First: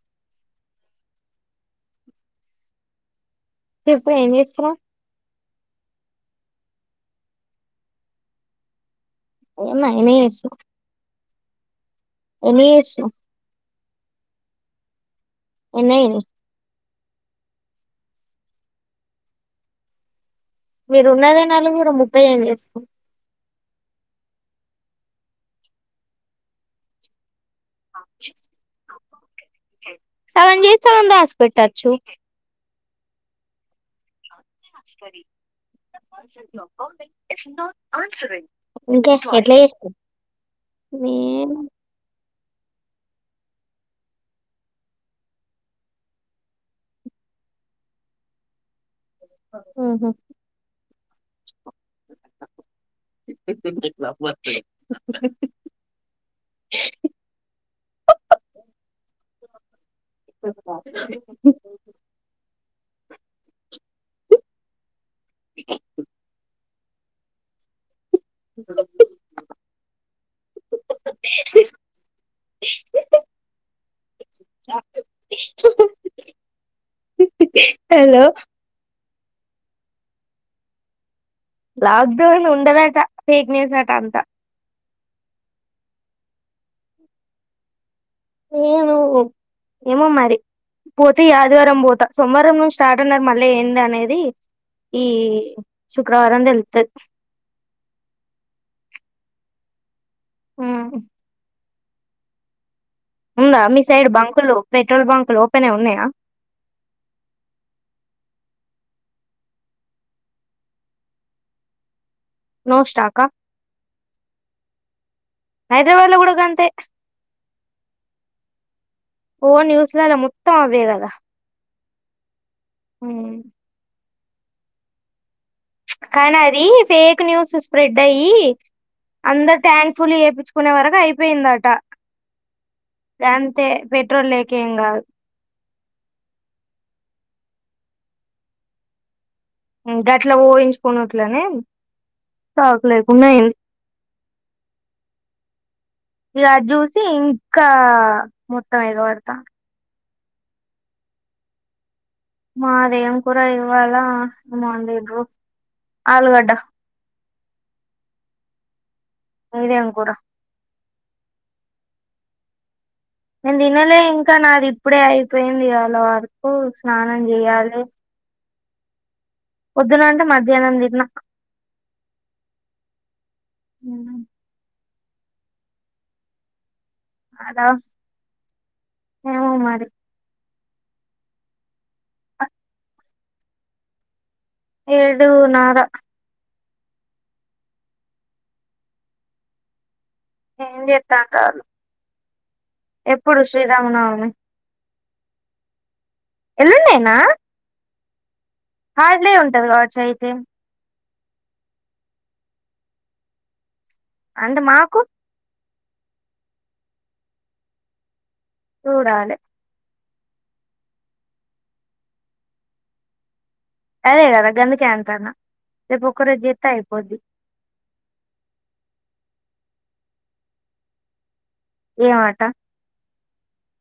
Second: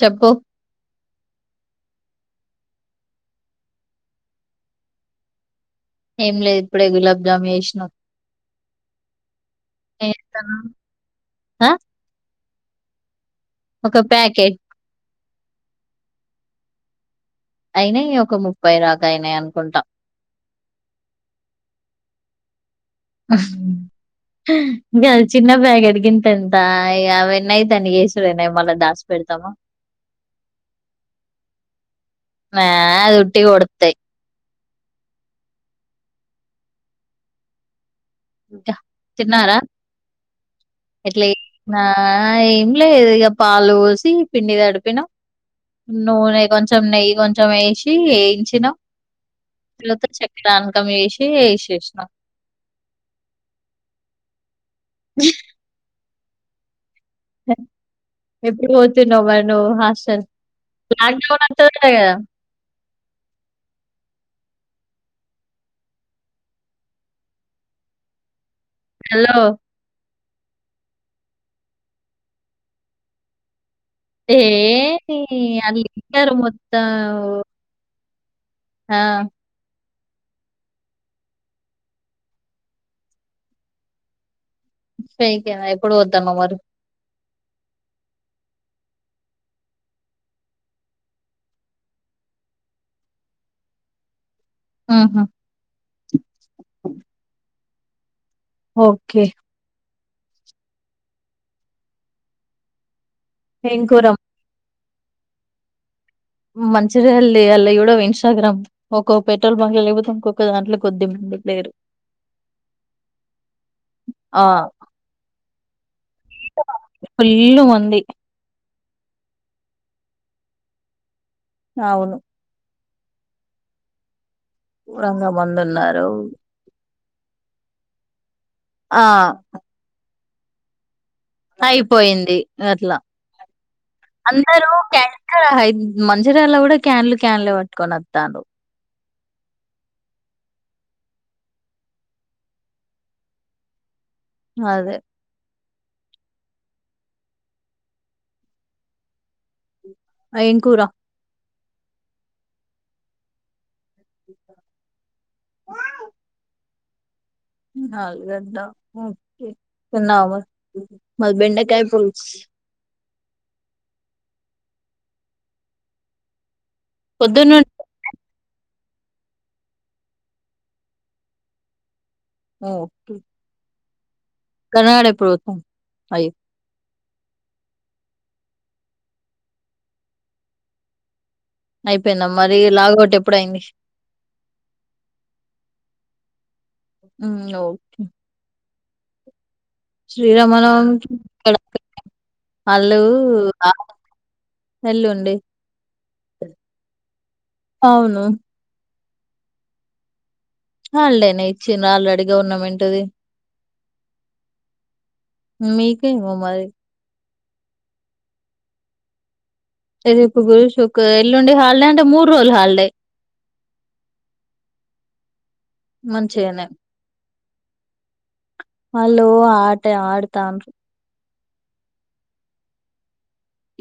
చెప్పు చెప్పు ఏమి చేస్తునావ్ ఏం లేదు ఇప్పుడే గులాబ్జాము చేసిన అన్నా అనే వస ఆ ఏమి చేస్తున్నావ్ ఒక ప్యాకెట్ ఏన్నా అయిన ఈ ఒక ముప్పై దాకా అయినే అనుకుంటా మీరు ఉన్నదే వున్నదే నలుగురు ముఫై ఏం చేస్తం ఇంకా చిన్న బ్యాగ్ అడిగింత ఎంత ఇ అవన్నయి సగం చేసి సగం దాచిపెట్టచు ఆ అదిూటిగ వాడుతాయి స్తు ఇంకా ఇంకే ఎట్లా తిన్నారా చేస్ ఉమ్ ఆ ఏం లేదు ఇక పాలు పోసి పిండి తడిపినాం నూనె కొంచెం నెయ్యి కొంచెం వేసి వేయించినాం తర్త చక్కడాఅనకమ్ వేసి చేసినం [unintelligible] [unintelligible] ఎప్పుడు పోతు నువ్ మరి నువ్వు హాస్టల్ లాక్డౌన్ అంత ఉంటావ్ గదా [inaudible] హలో [unintelligible] ఏయ్ తీ వాళ్ళిద్దరూ మొత్తం హలో ఆ లాక్డౌన్ ఉండదట ఫేక్ న్యూస్ అంట అంతా స్త్రికెన ఎప్పుడు వద్దామ మరి నను్ ఏమో మరి పోతే ఈ ఆదివారం పోతా సోమవారం నుంచి స్టార్ట్ అన్నారు మళ్ళీ ఏంది అనేది ఈ ఆహా! శుక్రవారం తెల్తుది. ఓకే ఉమ్ వుందా ఏం మీ కూర? సైడ్ బంకులు పెట్రోల్ బంక్లు ఓపెన్ లో ఉన్నాయా మంచిదళ్ లే వాళ్ళ ఇవిడ ఇన్స్టాగ్రామ్ ఒక పెట్రోల్ బంక్ లేకపోతే ఇంకొక దాంట్లో కొద్ది మంది లేరు నో స్టాకా ఆ! హైదరాబాద్ లో గూడ గంతే ఫుల్లు మంది. ఓ న్యూస్లాలా మొత్తం అవే గద అవును ఉమ్ రంగం కానాది ఫేక్ న్యూస్ స్ప్రెడ్ అయ్యి ఆ! అందరు ట్యాంక్ఫుల్ ఏపీత్ చుకునే వరక్ అయ్ పి అయిపోయింది అట్లా అంతే పెట్రోల్ లేక అందరుూ ఏం కాదు క్యాన్ మంజిరల కూడా క్యాన్లు క్యాన్లే కొనోతండ్రు ఉమ్ గట్లా ఊహించుకున్నట్లనే స్టాక్ లేకుండా అయ్ అదే ఇగ అది చూసి ఇంకా మొత్తం ఎగబడతాను అయంకూరా మాదేంకుర ఇవళ మార్నింగ్ ఆలుగడ్డ ఆల్లుగడ్డ మీదేం కూర చేసుకున్నాము మస్బెడ్ నా కాయ పో నేను తినలే ఇంకా నాది ఇప్పుడే అయిపోయింది వాళ వరకు స్నానం పొద్దున్న చేయద పొద్దున అంటే మధ్యాహ్నం తినిన ఓ ఉ [unintelligible] అదా ఏమ మరి అయిపోయిందామ్ మరి లాగౌట్ ఎప్పుడ అయింది ఏడు నార ఓకే శ్రీరామనవ ఏం చేత్తంటారు వాళ్ళు ఎప్పుడు శ్రీరామనవమి ఎల్లుండి ఎలాన్నేనా అవును హార్డ్లే ఉంటది కావచ్చు అయితే అలేేనే ఇచ్చిను ఆల్రెడీ గవర్నమెంట్ది అంత మాకు మీకా అరి నూడాలి ఎది గురుష ఎల్లుండి హాలిడే అంటే మూడు రోజులు హాలిడే అదే కదా గందకి అంటానా రేపు ఒక్క రేజ జత్త మంచిగానే అయిపోద్ది వాళ్ళు ఆట ఆడుతాను ఏమాట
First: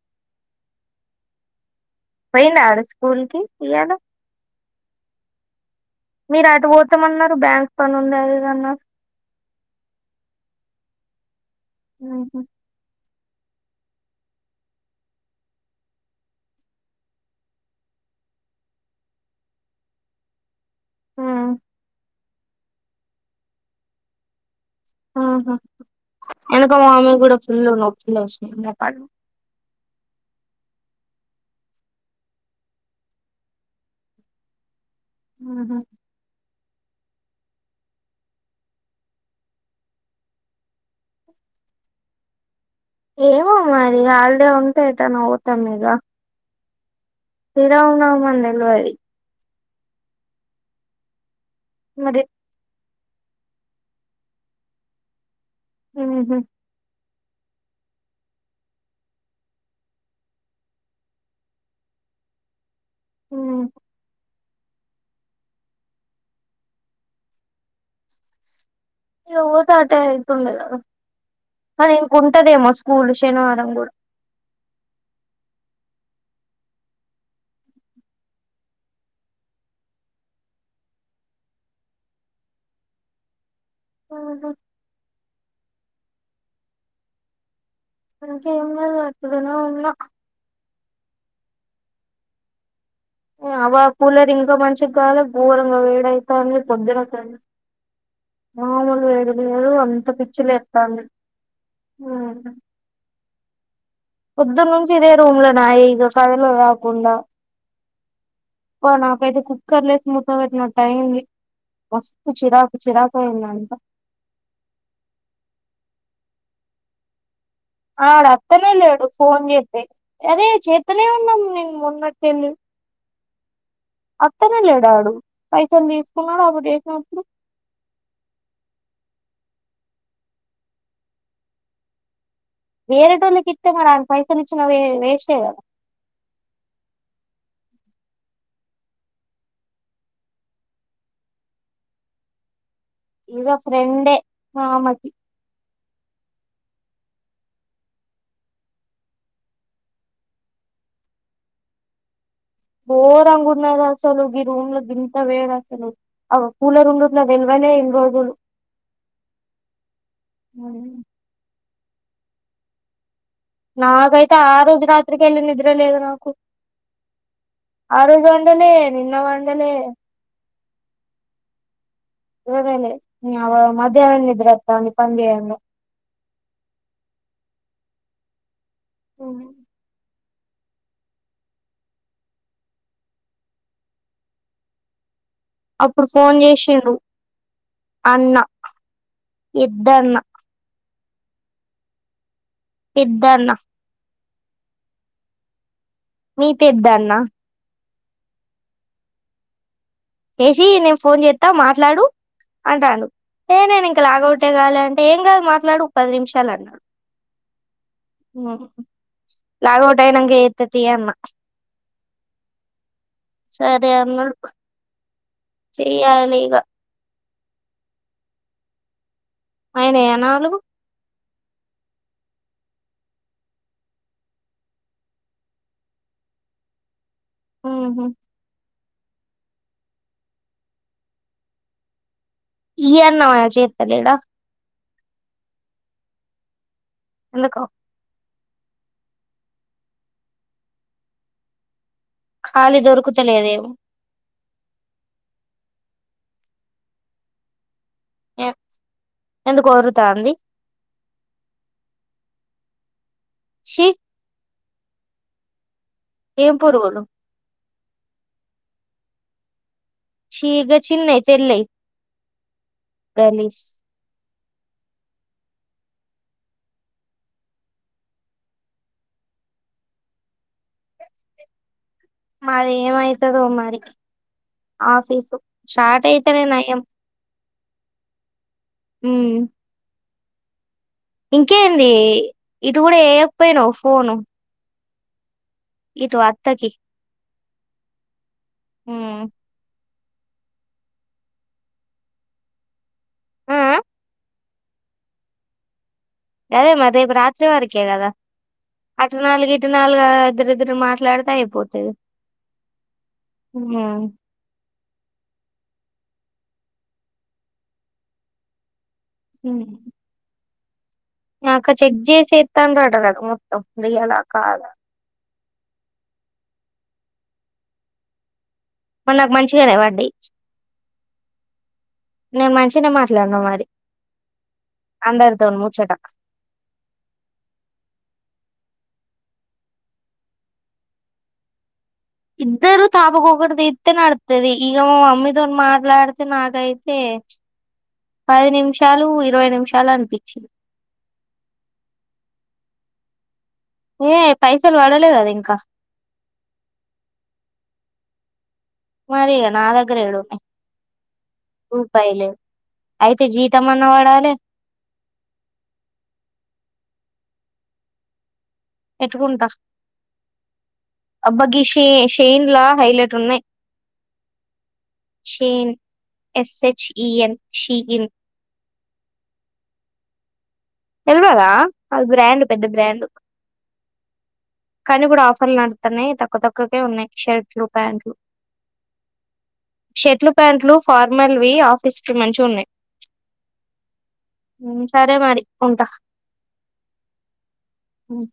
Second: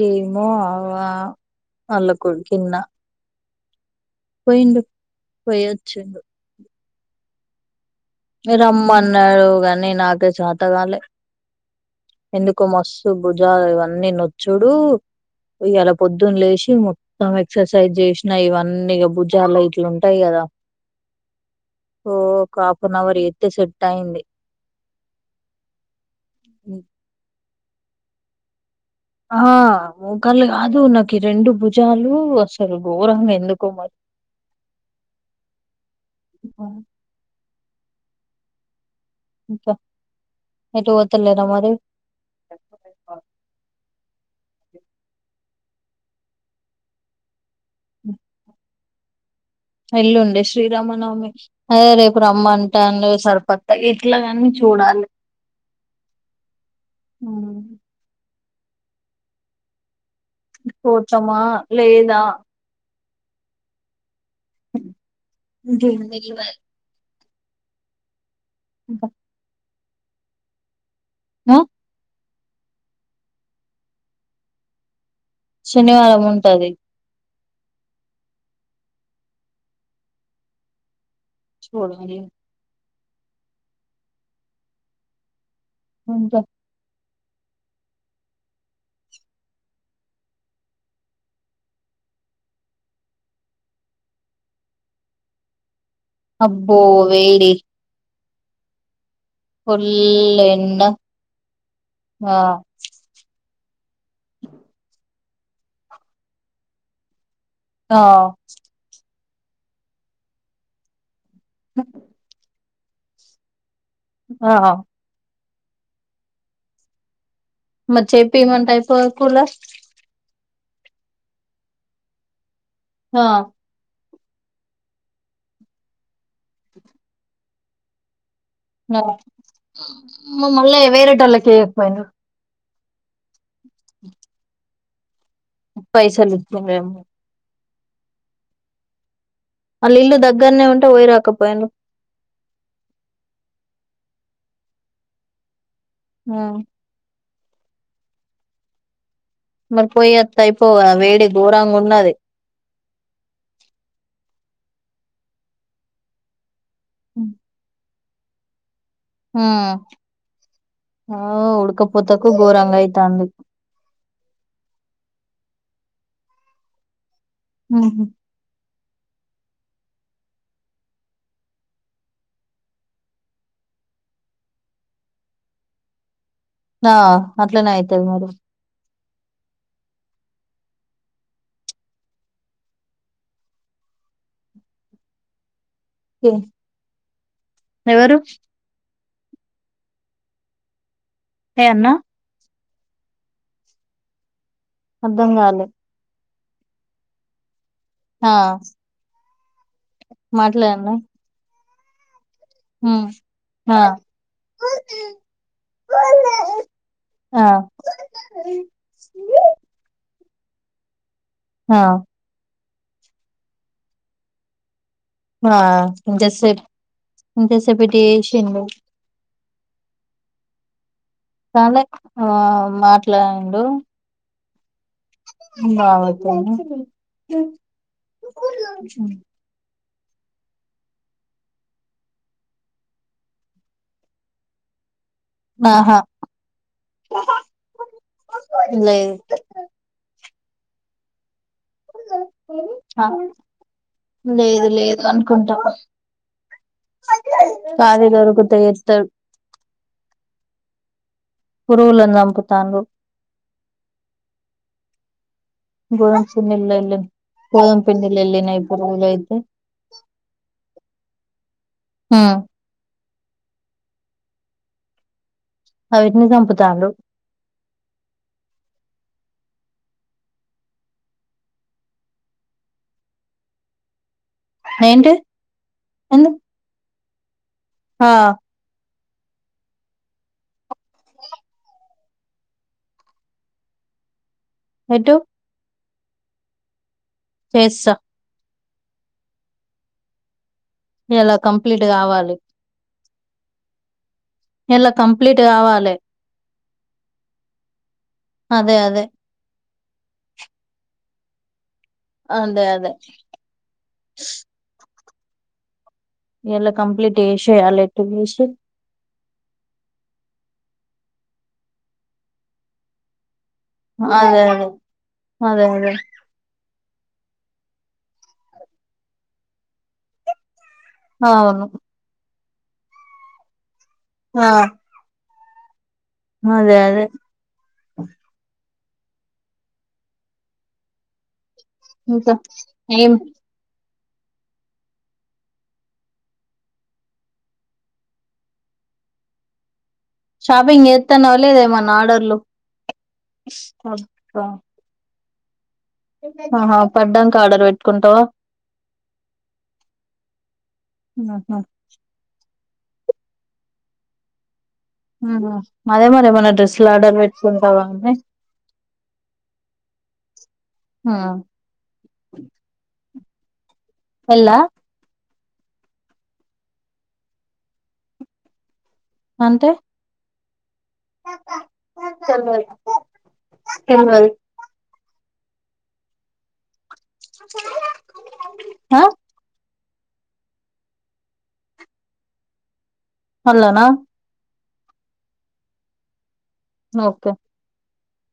ఏమో అ పోనా స్కూల్ క పయాల పోయిండ పోయ మీ రాటవో ఇమన్నారు బ్యాంక్ పని ఉంది అది ఇది మీరు అన్నారు అమ్మ అన్నాడుగా అీ నాకే శాతగాల ఉహు ఎందుకు మస్ భుజాలు ఇవన్నీ నొచ్చుడు ఇ ఇలా పొద్దున్న లేచ మొత్తం ఎక్సర్సైజ్ చేసినా ఇవన్నీ ఇ భుజాలు ఇట్లు ఉంటాయి కదా హ్మ్మ్ ఓ ఒక హాఫ్ అన్ అవర్ ఎయితే సెట్ అయింది హమ్ ఎకు మామ కూడా [unintelligible] ఫుల్లు నొప్పి లేస్తుంది ఆ మూకాళ్ళ కాదు నాకు రెండు భుజాలు అసలు ఘోరంగా ఎందుకో మరి హ కా ఎటు వత్త లేనా అ మరి ఏమో మరి హాలిడే ఉంటే ఎట్టన్నా పోతాం ఇంగా శ్రీరామనవమని అని తెలవదు మరి ఎల్లుండే శ్రీరామనవమి ఏ రేపు మరి రమ్మను పుట్టలు సరిపత్త ఇట్లా కాన్ని చూడాలి హ్మ్మ్ హమ్ కూర్చమా లేదా హ్మ్మ్ జ బల్ [unintelligible] బా చటేయితు ఉండల మ ఉంటదేమో స్కూల్ శనివారం కూడా శనివారం ఉంటది చోడ హమ్ అంటా అకా ఏ అతుదన్నా ఉన్నా అవ కూలర్ ఇంకా మంచిది కాాల ోరంగా వే అబ్బో వెేళ మామూలు లేదు అంత పిచ్చి ఎండ లేస్తుంది హ్మ్మ్ వై [inaudible] రూమ్ నా ఇ కదలు రాకుడా ఆ ైతే కుక్కర్లే స్ మూత్ పెట్టినట్ టైంది మస్తు చిరాకు చిరాకుయింద అంత ఆ మరి అడు చెప్పిమంటే అత్తనే లేడు అయిపోవు ఫోన్ కూలర్ చేస్తే చేత్తనే ఉన్నాను నేను మొన్నటి నుండీ అ అతనే లేడాడు పైసల్ తీసుకున్నాడు ఆపుడు చేసినప్పుడు మళ్ళ వేరటళ్ళకీయకపోయిండ్రు వేరెటోళ్ళ కి చ్చినాడంట పైసాలిచ్చి నావే మేష [unintelligible] పైసలుకు మేమ్ వాళ్ళ ఇల్లు దగ్గరనే ఉంటే పొయిరాకపోయిండు ఇద ఫ్రెండే మామ్మటి ఆ మరి పోయి వత్తె అయిపోవ వేడి ఘోరంగా ఉన్నది బోర్ అనుకుంటున్నారు అసలు ఈ రూమ్లో గంత వేడు అసలు అవ కూలర్ ఉండట్టు నా తెల్వనే తెల్వద్ గును [unintelligible] హ ఆ ఉడుక [unintelligible] ఘోరంగా అయితుంది నాకైతే ఆ రోజు రాత్రికెళ్ళి నిద్ర లేదు నాకు ఆ రోజు ఎండలే నిన్న వండలే [unintelligible] ఆ అట్లనే అయితది మరి మ్ అప్పుడు కే ఫోన్ చేసిండు ఎవరు అన్న ఇద్దన్న హ అన్నా పెద్దన్న అర్ధం కాలే మీ పెద్దా అన్న ఆ చేసి మాట్లాడన్నా నేను ఫోన్ చేస్తా మా మాట్లాడు అంటాండు ఉమ్ ఏ ఆ నేను ఇంక లాగౌటే కాలె అంటే ఏం కాదు మాట్లాడు పది నిమిషాలు అన్నాడు ఆ లాగౌట్ అయినా వేతతి అన్న [unintelligible] హా సరే అన్నా ఆ [inaudible] ఇంతసేపటి ఏడీషిండు అయినాయా నాలుగు చాలా ఎక్కువ మాట్లాడిండు [unintelligible] మ్ హ్ అ ఈ అన్నవయే చేత్తలేడా ఆహా ఎందుకో లేదు. ఖాళీ ఆ, దొరుకుతలేదేవు లేదు లేదు అనుకుంటా కాలి దొరుకుతే చేత్తాం ఎందుకో ఒర్రుతాంది పురుగులన్ చంపుతాన్లు చి గోరం ఏం చిన్న పురుగులు [unintelligible] పిండిల్లినయి పురుగులైతే చీ గా చిన్నయి తెల్లై గలీస్ అవీట్ని సంపుతాన్రు మాది ఏమైతదో మరి ఏంటి ఆఫీసు స్టార్ట్ అయితేనే నయం. హా మ్ ఇంకేంది ఇటు కూడా చేయక్పోయినవు ఫోను ఎటు ఇటు అత్తకి చేస్త మ్ ఇయాల కంప్లీట్ కావాలి. ఆ ఆ ఇయల కంప్లీట్ కావాలె అదే మ రేపు రాత్రి వరికే కదా అదే అదే అటు నాలుగు ఇటు నలుగు ఆ ఇద్దరిద్దరు మాట్లాడ్ అయిపోతది. అదే అదే ఇయల కంప్లీట్ చేసేయాలె ఎటు చేసి హ మా అక్క చెక్ చేసి ఏత్తాంరట గద మొ ఆ అదే అదే అదే అదే మరి నాక్ మంచిగనే వడ్డయి అవును. నేను మంచిగానే మాట్లాడిన మరి ఆ అందర్తోన్ ముచ్చట అదే అదే ఇంకా ఇద్దరు ఏం తాబకుకది [unintelligible] తే నడుత్తాది ఇక మా మమ్మీతో మాట్లాడితే నాకైతే పది నిమిషాలు ఇరవై నిమిషాలు అంట షాపింగ్ చేత్తాన్నవా లేద ఏమన్నా ఆర్డర్లు ఏ అబ్బా పైసలు పడలేద ఇంకా కా ఆహా పడ్డాక ఆర్డర్ పెట్టుకుంటావా మరి ఇగా నా దగ్గర ఎడన్నాయి ఆహా రూపాయిలు అయితే జీతం అన్న పడాలి అదే మరే ఏమన్నా డ్రెస్సులు ఆర్డర్ పెట్టుకుంటావా అన్న పెట్టుకుంట ఆ అబ్బ ఈ సేన్ లా హైలైట్ ఉన్నాయ్ పెళ్ళా షేన్ ఎస్ హెచ్ఈఎన్ షీఇన్ అంటే తెల్వదా అది బ్రాండ్ తెల్వదు పెద్ద బ్రాండ్ తెల్వదు కానీ కూడ అఫ్ అఫర్ లు నడుతున్నాయ్ తక్కు తక్కువ్ హ షర్ట్లు ప్యాంట్లు ఫార్మల్వి ఆఫీస్ కి మంచివి ఉన్నాయి అల్లన ఉ సరే మరి ఉంటా ఓకే హ్మ్